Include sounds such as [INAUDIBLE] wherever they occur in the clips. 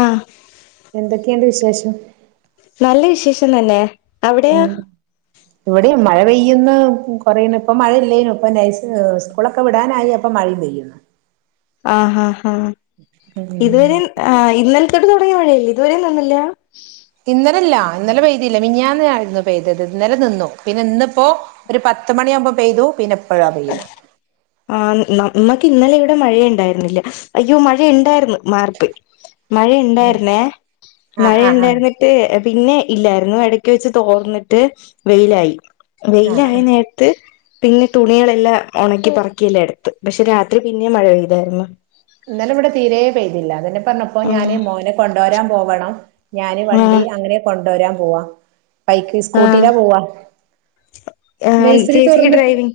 ആഹ് എന്തൊക്കെയുണ്ട് വിശേഷം നല്ല വിശേഷം തന്നെ അവിടെയോ ഉം ഇവടിയും മഴ പെയ്യുന്നു, കൊറയുന്നു ഇപ്പം മഴയില്ലേനു ഇപ്പം നൈച്ച് സ്കൂളൊക്കെ വിടാനായി അപ്പം മഴയും പെയ്യുന്നു ആഹ് ഹാ ഹാഹ് ഇതുവരെ ആഹ് ഇന്നൽത്തൊട്ട് തൊടങ്ങിയ മഴല്ലേ ഇതുവരെ നിന്നല്ല ഇന്നലെല്ല ഇന്നലെ പെയ്തില്ല മീനിഞ്ഞാന്ന് ആയിരുന്നു പെയ്തത് ഇന്നലെ നിന്നു പിന്നെ ന്ന്പ്പോ ഒരു പത്ത് മണിയാകുമ്പോ പെയ്തു പിന്നെപ്പഴാ പെയ്യുന്നെ ആഹ് നമ്മക്ക് ഇന്നലെ ഇവിടെ മഴയുണ്ടായിര്ന്നില്ല, അയ്യോ മഴയ ഇണ്ടായിര്ന്ന്, മാറിപ്പോയി മഴെ ഇണ്ടായിര്ന്നേ, ആഹ് മഴ ആഹ് ആഹ് ഇണ്ടായിരുന്നിട്ട് പിന്നെ ഇല്ലായിരുന്നു, എടക്ക് വെച്ച് തോർന്നിട്ട് വെയിലായി ആഹ് ആഹ് വെയിലായനേര് ത്ത് പിന്നെ തുണികളെല്ലാം ഒണക്കി പറക്കിയെല്ലാ എടുത്ത്. പക്ഷെ രാത്രി പിന്നേം മഴ പെയ്തായിരുന്നു ഇന്നലെ വടെ തീരേ പെയ്തില്ല, അതെന്ന പർഞ്ഞപ്പോ ആഹ് ഞാന് മോനെ കൊണ്ടോരാൻ പോവണം ഞാന് വണ്ടി ആഹ് അങ്ങനെ കൊണ്ടോരാൻ പോവാ ബൈക്ക് ആഹ് സ്കൂട്ടിയിലാ പോവാ ആഹ് നെയ്സറി ചേച്ചിക്ക് തുറന്നിട്ട് ഡ്രൈവിങ്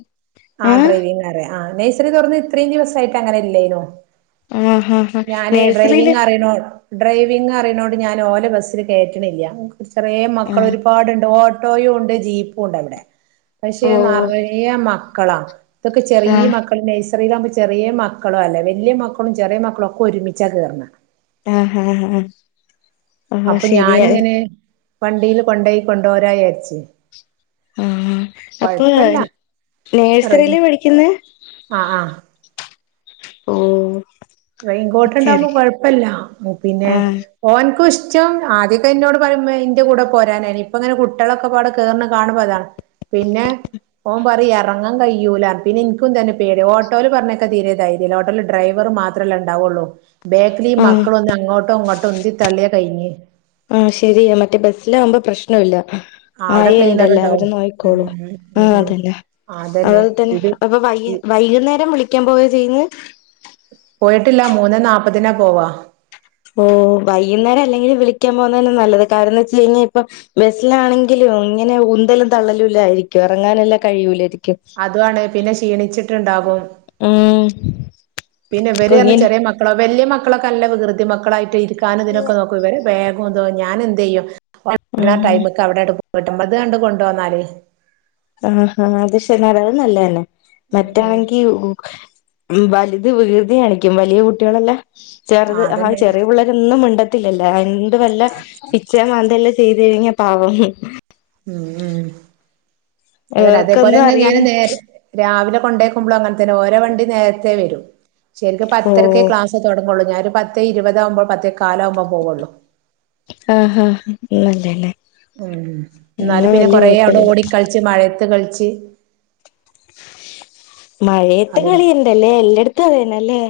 ആഹ് ഡ്രൈവിംങ്ങറിയ ആഹ് നെഴ്സറി തുറന്ന് ഇത്രയും ദിവസായിട്ട് അങ്ങനെല്ലേനു ആഹ് ഹ ഞാനെ ഡ്രൈവിങ് അറിണോ ഡ്രൈവിംഗ് അറിണോണ്ട് ഞാൻ ഓന്റെ ബസ്സിൽ കേറ്റ്ണില്ല, ചെറ്യേ ആഹ് മക്കളൊരുപാടുണ്ട്.. ഓ ട്ടോയുംണ്ട് ജീപ്പുംണ്ടവിടെ. പക്ഷെ ഓ നറയെ മക്കളാ തൊക്കെ ചെറീ ആഹ് മക്കൾ, നഴ്സറിയിലാവുമ്പോ ചെറിയ മക്കളുഅല്ലേ വല്യ മക് മക്കളും ചെറിയ മക്കളൊക്കെ ഒരുമിച്ച കേർണത് ആഹ് ഹാ ഹാ ആഹ് ശരിയ വണ്ടീൽ കൊണ്ടോയി കൊണ്ടോരാ യാര്ച്ച് ആഹ് അപ്പൊഴാ നേഴ്സറിയില പഠിക്കുന്നെ ആ ആ ഓഹ് റെയിൻകോട്ട്ണ്ടാവുമ്പോ ശരി കൊഴപ്പല്ല. ഉം പിന്നെ ആഹ് ഓൻക്കുഇഷ്ടം ആദ്യക്കെ ഇന്നോട് പറിം മ്മേ ഇന്റെ കൂടെ പോരാനായിനി. ഇപ്പങ്ങനെ കുട്ട്യാളൊക്കെപാടെ കേർനെകാണ്പോ അതാണ് പിന്നെ ഓൻ പറിം എറങ്ങാൻ കയ്യൂലാന്ന് പിന്നെ ഇൻക്കും തന്നെ പേടിയാ. ഓട്ടോല് പർഞ്ഞയക്കാൻ തീരെ ധൈര്യല്ല ഓട്ടോല് ഡ്രൈവർ മാത്രല്ലേണ്ടാവുള്ളൂ ബേക്കിലീ ആഹ് മക്കളൊന്ന് അങ്ങോട്ടൊ ഇങ്ങോട്ടൊ ഒന്ന് ഉന്തി തള്ളിയ കൈഞ്ഞ് ആഹ് ശെരിയ മറ്റേ ബസ്സില് ആകുമ്പം പ്രശ്ന ഇല്ല ആ അവിടെ ആയ ക്ലീനർ ഉണ്ടല്ലോ ഉണ്ടാവും അവര് ഉം നോക്കിക്കോളൂ ഉം ഉം ആഹ് ഉം അതന്നെ അതന്നെ അതുലെ തന്നെ ഇത് അപ്പൊ വൈ വൈകുന്നേരം വിളിക്കാൻ പോയ തേന്ന് പോയിട്ടില്ല മൂന്നേ നാല്പ്പത്തിനാ പോവാ ഓ വൈകുനേരംഅ ല്ലെങ്കിലൂം വിളിക്കാൻ പോകുന്നത് തന്നെ നല്ലത് കാരണം ന്താ വെച്ച് കഴിഞ്ഞാൽ ഇപ്പം ബെസ്സിലാണെങ്കിലും ഇങ്ങനെ ഉന്തലും തള്ളല് ല്ലായിരിക്കും ഇറങ്ങാനെല്ലാം കഴിയൂലായിരിക്കും അതും ആണ് പിന്നെ ക്ഷീണിച്ചിട്ട് ണ്ടാകും ഉം പിന്നെ വര് റ്ഞ്ഞാ കുഞ്ഞിന് ചെറിയ മക്കളാ വല്ല്യയ മക്കളൊക്കെ നല്ല വികൃതി മക്കളായിട്ട് ഇരിക്കാനും ഇതിനൊക്കെ നോ ക്കും ഇവര് ബേഗും തും ഞാന് എന്തെയ്യും [INAUDIBLE] ഉം രാം ടൈമക്ക് അവിടെ ണ്ട് വീട്ട്മ്പത് കണ്ട് കൊണ്ടോന്നാലെ ആഹ്ആഹ് അത് ശരി ന്നാരെ അ ത് നല്ലെന്നെ ഉം ഉം മറ്റാണെങ്കി ഉ വലുത് വികൃതി കാണിക്കും വലിയ കുട്ടികളെല്ലാം ചെറുത് ആ ചെറിയ പിള്ളേ രൊന്നും മിണ്ടത്തില്ലല്ലേ എന്ത് വല്ല പിച്ച മാന്തല്ലാം ചെയ്ത് കഴിഞ്ഞ പാവം ഉം ഉം അതന്നെ ഇവർക്കൊന്നും അതേപോലെന്നെ ഞാന് അറിയന് നേരെ രാവിലെ കൊണ്ടേക്കുമ്പളും അങ്ങനെ തന്നെ ഓരെ വണ്ടി നേരത്തെ വരും ശരിക്കും പത്തര ക്കെ ഓഹ് ക്ലാസ് തൊടങ്ങള്ളൂ ഞാൻ ഒര് പത്തേ ഇരുപതാകുമ്പം പത്തോകാലാവുമ്പം പോവള്ളൂ ആഹ് ആഹ് നല്ലെന്നെ ഉം ഇന്നാല് പിന്നെ കൊറെ അവിടെ കുഴപ്പമില്ല ഓടി കൾച്ച് മഴയത്ത് കൾച്ച് മഴയത്തെ അതുണ്ട് കളിയിണ്ടല്ലേ എല്ലടത്തും അതന്നെല്ലേ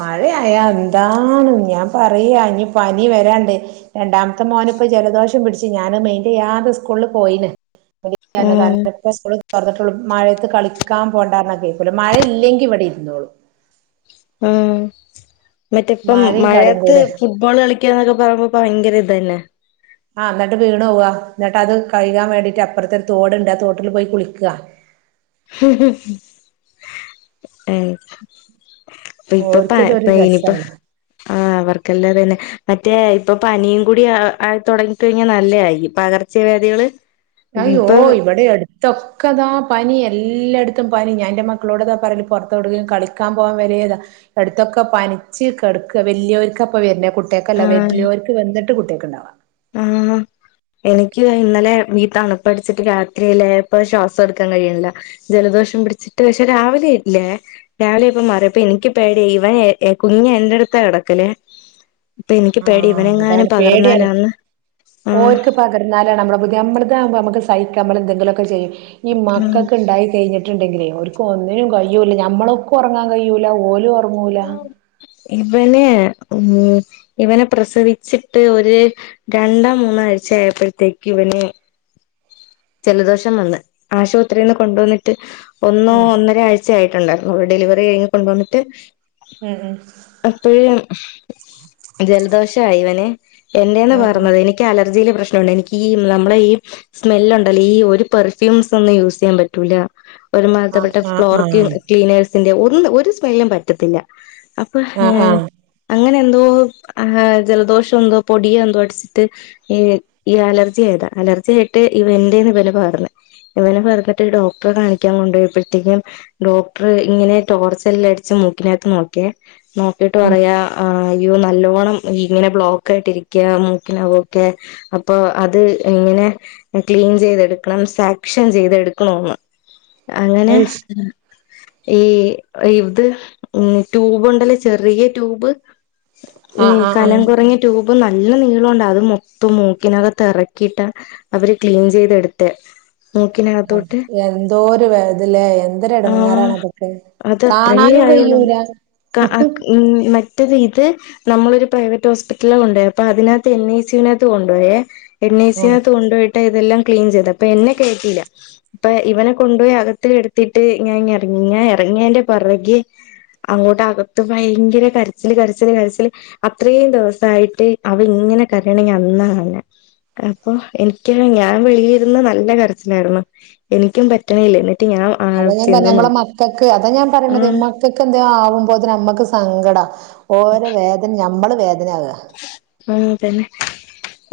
മഴയായാ എന്താണ് ഞാപറയാ ഇനി പനി വരാണ്ട് രണ്ടാമത്തെ മോന് പ്പം ജലദോഷം പിടിച്ച് ഞാനഹ് മെയിന്റെയ്യാതെ സ്കൂൾല് പോയിണ് ആഹ് [UNINTELLIGIBLE] ഇപ്പ സ്കൂൾ തൊർന്ന് ട്ടൊള്ളു മഴയത്ത് കളിക്കാൻ പോണ്ടാർഞ്ഞാ കേക്കൂല മഴ ഇല്ലെങ്കി ഇവിടെ ഇരുന്നോളും ഉം മറ്റേ ഇപ്പം മഴയും കളിയും മഴയത്ത് കൂടെ ഫുട്ബോള് കളിക്കാന്നൊക്കെ പറയുമ്പോ പ്പം ഭയങ്കര ഇതന്നെ ആഹ് ന്നട്ട് വീണോവാ ന്നട്ട് അത് കയ്കാൻ വേണ്ടിട്ട് അപ്പൊറ്ത്തൊര് തോട്ണ്ട് ആ തോട്ടില് പോയി കുളിക്ക ഏഹ് ഇപ്പ ഇപ്പ ഓർക്കിതൊരു പ ഇനിപ്പ രസാണ് ആഹ് അവർക്കെല്ലാതന്നെ മറ്റേ ഇപ്പ പനിയും കൂടി ആ ആയി തൊടങ്ങിക്കഴിഞ്ഞാ നല്ലായിരിക്കു പകർച്ച വ്യദികള് അയ്യോ ഇവിടെ അടു ത്തൊക്കെ താ പനി എല്ലായിടത്തും പനി ഞാ ഇന്റെ മക്കളോട്താ പറയല് പെറ്ത്തോടുക്കു കളിക്കാൻ പോകാൻ വരേതാ അടുത്തൊക്കെ പനിച്ച് കെടക്ക വെല്യോര് കാപ്പം വെര് നേ കുട്ട്യക്കല്ല ആഹ് വെല്ല്യേർക്ക് വന്ന്ട്ട് കുട്ട്യക്ക് ണ്ടാവാ ആഹ് എനിക്ക് ഇന്നലെ ഈ തണുപ്പടിച്ചിട്ട് രാത്രിയിലെപ്പ ശ്വാസഎടുക്കാൻ കഴിണ്ല്ല ജലദോഷം പിടിച്ചിട്ട് പക്ഷെ രാവിലെ ഇല്ലേ രാവിലെ ആയ പ്പം മാറി അപ്പം ഇൻക്ക് പേടി ഇവനെ എ കുഞ്ഞി എൻ്റെടുത്താ കെടക്കല് പ്പം ഇൻക്ക് പേടി ഇവനങ്ങാനും പകർന്നാലാന്ന് ആഹ് ഓര്ക്ക് പകർന്നാലാണ് നമ്മളെ പുതി നമ്മൾതാകുമ്പം അമ്മക്ക് സഹിക്ക നമ്മള് എന്തെങ്കിലൊക്കെ ചെയ്യും ഈ ഉം മക്കക്ക് ഇണ്ടായി കഴിഞ്ഞിട്ട് ണ്ടെങ്കിലേ ഓര് ക്ക് ഒന്നിനു കയ്യൂലാ ഞമ്മളൊക്കെ ഒറങ്ങാ കയ്യൂലാ ഓലും ഉറങ്ങൂല ഇവന് ഉം ഇവനെ പ്രസവിച്ചിട്ട് ഒര് രണ്ടോ മൂന്നാ ആഴ്ച്ചായ പ്പഴത്തേക്ക് ഇവന് ജലദോഷം വന്ന് ആശുപത്രിയിൽന്ന് കൊണ്ടന്നിട്ട് ഒന്നോ ഉം ഒന്നരഴ്ച ആയിട്ടുണ്ടായിരുന്നു ഡെലിവറി കഴിഞ്ഞ് കൊണ്ടന്നിട്ട് ഉം ഉം അപ്പഴ് ജൽദോഷായവന് എന്റെന്ന് ഉം ഉം പകർന്നത് എനി നിക്ക് അലർജിയിടെ പ്രശ്നുണ്ട് എനിക്ക് ഈ നമ്മളെ ഈ സ്മെല്ലുണ്ടല്ലോ ഈ ഒരു പെർഫ്യൂസൊന്നും യൂസെയ്യാൻ പറ്റൂലാ ഒരു ആഹ് മാതിരിപ്പെട്ട ആഹ് ഫ്ലോർ ആഹ് ക്ലീനേഴ്സിന്റെ ഒന്നും ഒരു സ്മെല്ലും പറ്റത്തില്ല അപ്പൊ ആഹ് ഏഹ് ആഹ് അങ്ങനെ എന്തോ ആഹ് ജലദോഷന്തോ പൊടിയെന്തോ അടിച്ചിട്ട് ഈ ഈ അലർജിയായതാ അലർജി ആയിട്ട് ഇവ എന്റെന്ന് ഇവന് പകർന്ന് ഇവന് പകർന്നിട്ട് ഡോക്ടറെ കാണിക്കാൻ കൊണ്ടു പോഴപ്പഴത്തേക്കും ഡോക്ടർ ഇങ്ങനെ ടോർച്ചെല്ലാം അടിച്ച് മൂക്കിനകത്ത് നോക്കിയെ നോക്കിട്ട് ഉം പറയാ ആഹ് അയ്യോ നല്ലോണം ഇങ്ങനെ ബ്ലോക്ക് ആയിട്ടിരിക്കാ മൂക്കിനകൊക്കെ അപ്പൊ അത് ഇങ്ങനെ ക്ലീൻ ചെയ്തെടുക്കണം സാക്ഷം ചെയ്തെടുക്കണന്ന് അങ്ങനെ അയ്ശ് ഈ ഇത് ഉം ട്യൂബുണ്ടല്ലേ ചെറിയ ട്യൂബ് ഈ ആഹ് ആഹ് ആഹ് കനം കുറഞ്ഞ ട്യൂബ് നല്ല നീളുണ്ട് അത് മൊത്തം മൂക്കിനകത്ത് എറക്കീട്ട അവര് ക്ലീൻ ചെയ്തെടുത്തെ മൂക്കിനക അത എന്തോരു വേ തല്ലേ എന്തൊരു എടങ്ങാറാണതൊക്കെ അത അത്രേ ആയുള്ളു ക്ക ഉം മ മറ്റത് ഇത് നമ്മളൊരു പ്രൈവറ്റ് ഹോസ്പിറ്റലിൽ കൊണ്ടായപ്പൊ അതിനകത്ത് എൻ ഐ സി വിനാത്ത് കൊണ്ടോയേ എൻ ഐ സി യു വി ആഹ് നകത്ത് കൊണ്ടുപോയിട്ട് ഇതെല്ലാം ക്ലീൻ ചെയ്ത് അപ്പൊ എന്നെ കേറ്റീല അപ്പൊ ഇവനെ കൊണ്ടുപോയി അകത്ത് കെടത്തിട്ട് ഞാൻ ഇങ്ങ് ഇറങ്ങി ഞാൻ ഇറങ്ങിയന്റെ പൊറകെ അങ്ങോട്ട് അകത്ത് ഭയങ്കര കരച്ചില് കരച്ചില് കരച്ചില് അത്രയും ദിവസായിട്ട് അവൻ ഇങ്ങനെ കരയണ ഞാൻ അന്നാ കാണുന്നത് അപ്പൊ എനിക്ക് തന്നെ ഞാൻ വെളിയിലിരുന്ന് നല്ല കരച്ചിലായിരുന്നു എനിക്കും പറ്റണില്ല എന്നിട്ട് ഞാൻ ആ അതാ ഞാൻ പറഞ്ഞത് ചെന്ന് നമ്മളെ നോക്കി മക്കൾക്ക് അതാ ഞാൻ ആ പറയണത് മക്കൾക്ക് എന്തേ ആവുമ്പോത്തിന് നമ്മക്ക് സങ്കടാ ഓരെ വേദന നമ്മള് വേദനയാകാ ആഹ് തന്നെ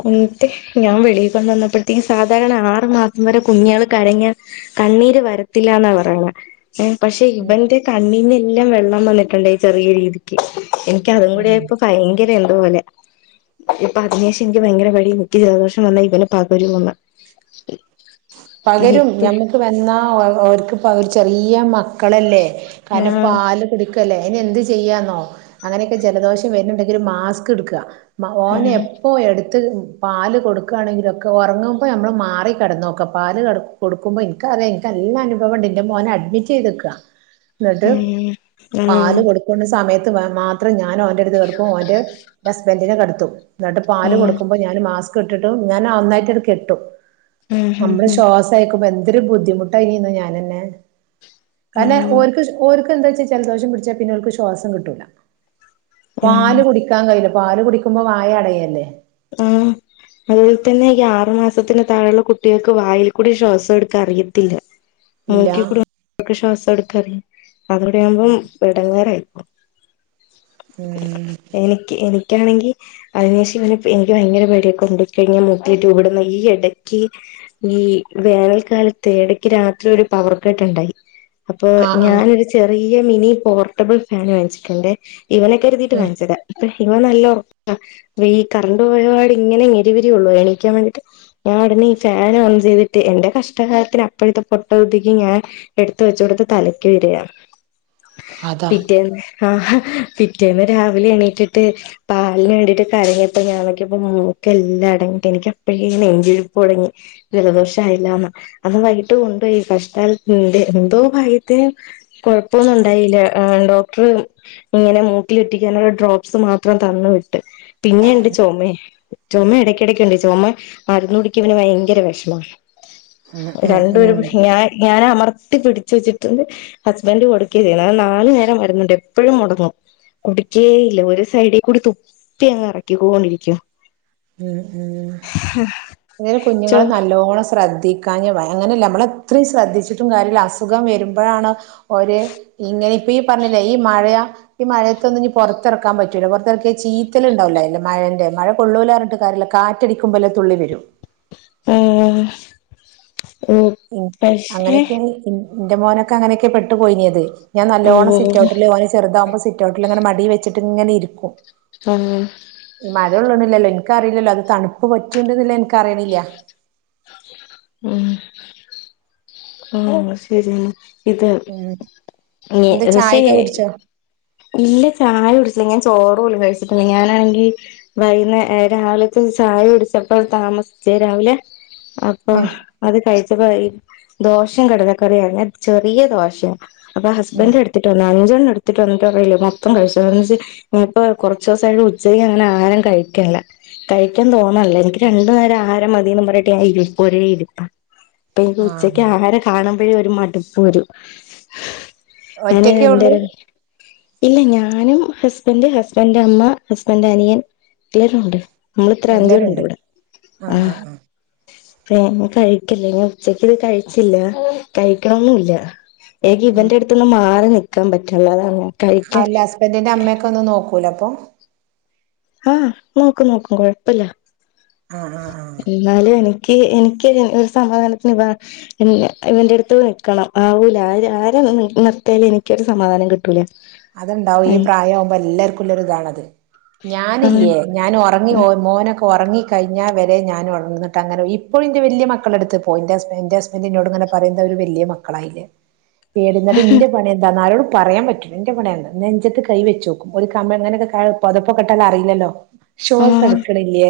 എന്നിട്ട് ഞാൻ വെളിയിൽ കൊണ്ടു വന്നപ്പഴത്തേക്കും സാധാരണ ആറു മാസം വരെ കുഞ്ഞുകൾ കരഞാൽ കണ്ണീര് വരത്തില്ലന്നാ പറയണ ഉം പക്ഷെ ഉം ഇവന്റെ കണ്ണിന്നെല്ലാം വെള്ളം വന്നിട്ടുണ്ടായി ചെറിയ രീതിക്ക് എനിക്ക് അതും കൂടി ഉം ആയപ്പോ ഭയങ്കര എന്തോ പോലെ ഇപ്പൊ അതിനുശേഷം എനിക്ക് ഭയങ്കര പേടിയാ എനിക്ക് ജലദോഷം വന്നാൽ ഇവനു പകരുവോന്ന് പകരും ഇപ്പ ഞമ്മക്ക് വന്നാ അവർക്ക് പകരും ചെറിയ മക്കളല്ലേ കാരണം ആഹ് പാല് കുടിക്ക ല്ലേ അയ്ന് എന്ത്‌ ചെയ്യാന്നോ അങ്ങനെക്കെ ജലദോഷം വരുന്നുണ്ടെങ്കിൽ ഒരു മാസ്ക് എടുക്ക ഓന് ആഹ് എപ്പോൾ എടുത്ത് പാല് കൊടുക്കാണെങ്കിലൊക്കെ ഒറങ്ങുമ്പോൾ നമ്മൾ മാറി കിടന്നു നോക്കാ പാല് കെട് കൊടുക്കുമ്പോ ഇൻക്കറിയാം എനിക്ക് നല്ല അനുഭവം ഉണ്ട് എന്റെ മോനെ അഡ്മിറ്റ് ചെയ്തക്ക എന്നിട്ട് ഉം പാല് ആഹ് കൊടു ക്കണ സമയത്ത് മാത്രം ഞാന് ഓന്റെ അടുത്ത് കിടക്കും ഓന്റെ ഹസ്ബന്റിനെ കിടത്തും എന്നിട്ട് പാല് കൊടുക്കുമ്പോ ഞാൻ മാസ്ക് ഇട്ടിട്ടും ഞാൻ ഒന്നായിട്ട് അണ് കെട്ടും ആഹ് നമ്മള് ആഹ് ശ്വാസം അയക്കുമ്പോ എന്തൊരു ബുദ്ധിമുട്ടായിനിന്നോ ഞാനന്നെ ആഹ് കാരണം ആഹ് ഓർക്ക് ഓര്ക്ക് എന്താ വച്ചാ ജലദോഷം പിടിച്ചാൽ പിന്നെ അവർക്ക് ശ്വാസം കിട്ടൂല. പാല് ആഹ് കുടി ടിക്കാൻ കഴിയില്ല. പാല് കുടിക്കുമ്പോ വായ അടയല്ലേ. ആഹ് അതുപോലെ തന്നെ ഈ ആറു മാസത്തിന് താഴെയുള്ള കുട്ടികൾക്ക് വായിൽ കൂടി ശ്വാസം എടുക്കാൻ അറിയത്തില്ല. ഉ മൂക്കിൽ കൂടെ ഓൽക്ക് ശ്വാസം എടുക്കാനറില്ല. അതോടെയാവുമ്പോം [UNINTELLIGIBLE] എടങ്ങേറായി. ഉം എനിക്ക് എനിക്കാണെങ്കിൽ അതിനുശേഷം പിന്നെ ഇപ്പ എനിക്ക് ഭയങ്കര പേടിയാ കൊണ്ടുപോയി കഴിഞ്ഞാൽ മൂക്കില് ട്യൂബിടുന്നത് ഈ എടയ്ക്ക് ഈ വേനൽക്കാലത്ത് എടക്ക് രാത്രി ഒരു പവർക്കെട്ടുണ്ടായി. അപ്പൊ ആഹ് ഞാനൊരു ചെറിയ മിനി പോർട്ടബിൾ ഫാന് വാങ്ങിച്ചിട്ടുണ്ട്. ഇവനെ കരുതീട്ട് ആഹ് വാങ്ങിച്ചതാ, ഇവൻ നല്ല ഒറക്കാ, വീ കറണ്ട് പോയ പാട് ഇങ്ങനെ ഞെരിപിരി കൊളളുക എണീക്കാൻ വേണ്ടീട്ട് ഞാൻ ഉടനെ ഈ ഫാൻ ഓൺ ചെയ്തിട്ട് എന്റെ കഷ്ടകാലത്തിന് അപ്പോഴത്തെ പൊട്ടബുദ്ധിക്ക് ഞാൻ എടുത്ത വെച്ചുകൊടുത്തത് തലക്ക് മീതെയാ അതാ പിറ്റേന്ന് ആഹ്, പിറ്റേന്ന് രാവിലെ എണീറ്റിട്ട് പാലിന് വേണ്ടിട്ട് കരയും അപ്പൊ ഞാൻ നോക്കിയപ്പോ മൂക്ക് എല്ലാം അടഞ്ഞിട്ട് എനിക്ക് അപ്പഴേ നെഞ്ചിടിപ്പ്തുടങ്ങി ജലദോഷ ആയില്ലാന്ന്, അന്ന് വൈകിട്ട് കൊണ്ടുപോയി കഷ്ടാലത്തിന്റെ എന്തോ ഭാഗ്യത്തിന് കൊഴപ്പോന്നു ഉണ്ടായില്ല. ഡോക്ടർ ഇങ്ങനെ മൂക്കിലിറ്റിക്കാനുള്ള ഡ്രോപ്സ് മാത്രം തന്നു വിട്ട്. പിന്നെ ഇണ്ട് ചുമ, ചുമ ഇടയ്ക്കിടയ്ക്കുണ്ട്. ചുമ മരുന്ന് കുടിക്കാൻ ഇവന് വയങ്കര വിഷമാ. ഉം ഉം രണ്ടു ഒരു ഉം ഞ ഞാന അമർ ത്തി പിടിച്ച് വെച്ചിട്ടുണ്ട് ഹസ്ബൻഡ് കൊടുക്കുക ചെയ്യുന്നത്. അത് നാലു നേരം മരുന്നുണ്ട്, എപ്പഴും മുടങ്ങും. കുടിക്കേ ഇല്ല ഒരു സൈഡിൽ കൂടി തുപ്പി അങ്ങ് എറക്കിക്കൊണ്ടിരിക്ക്. ഉം, ഉം ഇങ്ങനെ ചോ കുഞ്ഞുങ്ങളെ നല്ലോണം ശ്രദ്ധി ക്കാഞ്ഞ വയ അങ്ങനെയല്ല നമ്മളെത്രയും ശ്രദ്ധിച്ചിട്ടും കാര്യമില്ല അസുഖം വരുമ്പോഴാണ് ഓര് ഇങ്ങനെ ഇപ്പ ഈ പറഞ്ഞില്ലേ ഈ മഴ ഈ മഴത്തൊന്നും ഇഞ്ഞ് പൊറ ത്തെറക്കാൻ പറ്റൂല, പൊറത്തെ റക്കിയ ചീറ്റൽ ഇണ്ടാവുലെ അയിന്റെ മഴന്റെ, മഴ കൊള്ളൂലാർഞ്ഞി ട്ട് കാര്യല്ല കാറ്റടിക്കുംമ്പോല്ലേ തുള്ളി വെരു ഏഹ് ഉം, അങ്ങനൊക്കെയാണ് പിന്നെ, ഇന്റെ മോനൊക്കെ അങ്ങനെക്കെ പെട്ടു പോയിനിയത്. ഞാൻ ഓ നല്ലോണം സിറ്റ്ഔട്ടില് ഓന് ചെറുതാവുമ്പോ സി റ്റൗട്ടില് അങ്ങനെ മടീവെച്ചിട്ട് ഇങ്ങനെ ഇരിക്കും. ആഹ് ഈ മഴൊള്ളുണില്ലല്ലോ ഇൻക്കറീലല്ലോ അത് തണുപ്പ് പറ്റ്ണ്ട്ന്ന് ഇൻക്ക് അറീണില്ല. ആഹ് ആഹ്, ശെരി ആണ് ഇത് ഉം എന്താ ഏഹ് പക്ഷെ ചായൊക്കെ കുടിച്ചോ ഇല്ല ചായ കുട്ച്ചില്ല ഞാൻ ചോറോലും കഴിച്ചിട്ടില്ല ഞാനാണെങ്കിൽ വൈന്നേ ഏഹ്, രാവിലത്തെ ചായുട്ച്ചപ്പോൾ താമസിച്ചേ രാവിലെ ആഹ്, ഉം അത് കഴിച്ചപ്പോ വൈകി. ദോശേം കടലക്കറിയാന്നേ ചെറിയ ദോശയാ, അപ്പൊ ഉം ഹസ്ബൻഡ് എടു ത്തിട്ട് പറഞ്ഞു അഞ്ചെണ്ണം എടുത്തിട്ട് വന്നിട്ട് പറയല്ലേ മൊത്തം കഴിച്ചോ [UNINTELLIGIBLE] ഇപ്പൊ കുറച്ചൂസായിട്ട് ഉച്ചയ്ക്ക് അങ്ങനെ ആഹാരം കഴിക്കേല്ല. കഴിക്കാൻ തോന്ന്ണ്ല്ല. എനിക്ക് രണ്ട് നേരം ആഹാരം മതീന്നും പറഞ്ഞിട്ട് ഞാൻ ഇരിപ്പ് ഒരേ ഇരിപ്പാ, അപ്പ എനിക്ക് തോ ആഹ് ആഹാരം കാണുമ്പോഴേ ഒരു മടുപ്പ് വരും, അങ്ങനെ ഒറ്റക്കേ ഉള്ളൂ രണ്ടെരം ഇല്ല ഞാനും ഹസ്ബൻഡ് ഹസ്ബൻഡ് അമ്മ ഹസ്ബൻഡ് അനിയൻ എല്ലാരു ഉണ്ട്. നമ്മള് ത്ര എല്ലാരും അഞ്ചൂരുണ്ട് ഉണ്ട് വടെ ആ ആഹ് ആഹ് ആഹ് കഴിക്കല്ലേ ഞ്ഞ് ഉച്ചക്ക് ക്കിത് കഴിച്ചില്ല കഴിക്കണൊന്നുല്ലാ എനിക്ക് ഇവന്റെടുത്ത് ത്ത്ന്ന് മാറി നിൽക്കാ പറ്റുള്ളാ അതൊണ്ടാ അല്ല ഹസ്ബൻഡിന്റെ അമ്മയൊക്കെ ഒന്ന് നോക്കൂലെപ്പൊ ആ നോക്കെ നോക്കെ കൊഴപ്പല്ലാ ആ ആ ആ ന്നാലും എനിക്ക് എനിക്ക് ഒരു സമാധാനത്തിന് ഇത ഇന്റെ ഇവന്റെടുത്ത് നിൽക്കണം ആവൂലാ ആര് ആരേ നിർത്തല് എനിക്കൊരു സമാധാനം കിട്ടു ട്ടൂല അത്ണ്ടാവും ഈ പ്രായാവുംമ്പോ എല്ലാർക്കുംള്ളൊരു ഇതാണത് ആഹ് ഞാനില്ലേ. ഞാൻ ഉറങ്ങി മോനൊക്കെ ഉറങ്ങി കഴിഞ്ഞാൽ വരെ ഞാനൊണർന്നിട്ടങ്ങനെ ഇപ്പോഴും ഇന്റെ വല്ല്യ മക്കളെടുത്ത്. പ്പോയ് ന്റെ ഹസ്ബന്ഡിന്നോടിങ്ങനെ പറയും ന്താവര് വല്ല്യേ മക്കളായിലേ [UNINTELLIGIBLE] എന്റെ പണി എന്താന്നാ ആരോടും പറയാൻ പറ്റും ഇന്റെപ്പം ണ്ടേന്ന് നെഞ്ചത്ത് കൈ വെച്ചോക്കും ഒരു കമ്മിഴ്നേനൊക്കേ കഴ് പൊതപ്പൊക്കെട്ടാലറീല്ലല്ലോ. ശ്വാസ് ആഹ് എടുക്ക്ണ്ലെ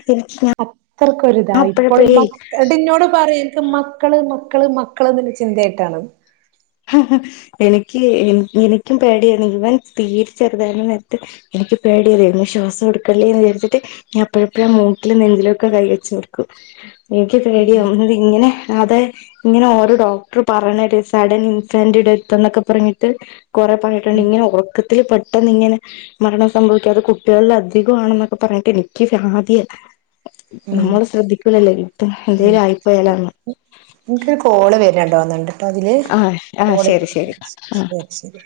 [UNINTELLIGIBLE] അത്രക്കൊരിതാ ഇപ്പഴും അപ്പഴപ്പഴേ മക്ക ടി എന്നോട് പറയും ഇന്ക്ക് മ മക്കള് മക്കള് മക്കള്ന്ന്ള്ള ചിന്തായിട്ടാണ്. ന്ന് എനിക്ക് എനിക്കും പേടിയാന്ന് ഇവൻ തരെച്ചെറുതായിന്ന നേരത്ത്. എനിക്ക് പേടിയതേന്ന് ശ്വാസം എടുക്കല്ലേ എന്ന് വിജരിചിട്. ഞാപ്പഴുംപ്പൊഴും ആ മൂക്കിലും നെന്തിലൊക്കെ കൈ വെച്ചോക്കും എനിക്ക് ഉം പേടിയോത് ഇങ്ങനെ അത് ഇങ്ങനെ ഓരോ ഡോക്ടർ പറയണേട്ട് ഒരു സഡൻ സെന്റ് ഡെത്ത് എന്നൊക്കെ പറഞ്ഞിട്ട് കൊറെ പറഞ്ഞിട്ടുണ്ട് ഉം ഇങ്ങനെ ഉറക്കത്തില് പെട് ട്ടെന്നിങ്ങനെ മരണം സംഭവിക്കാം അത് കുട്ടികളിലധികമാണെന്നൊക്കെ പറഞ്ഞിട്ട് എനിക്ക് വ്യാധിയാ ഉം നമ്മള് ശ്രദ്ധിക്കൂലല്ലോ ഇട്ടും എന്തേലും ആയിപ്പൊയാല്ലാണ്. ന്ക്ക് കോള് വര്ന്ണ്ടൊന്നുണ്ട് ട്ടൊ ഇതില് ആഹ് ആഹ് കോള് ശരി ശരി ആ ശരി ശെരി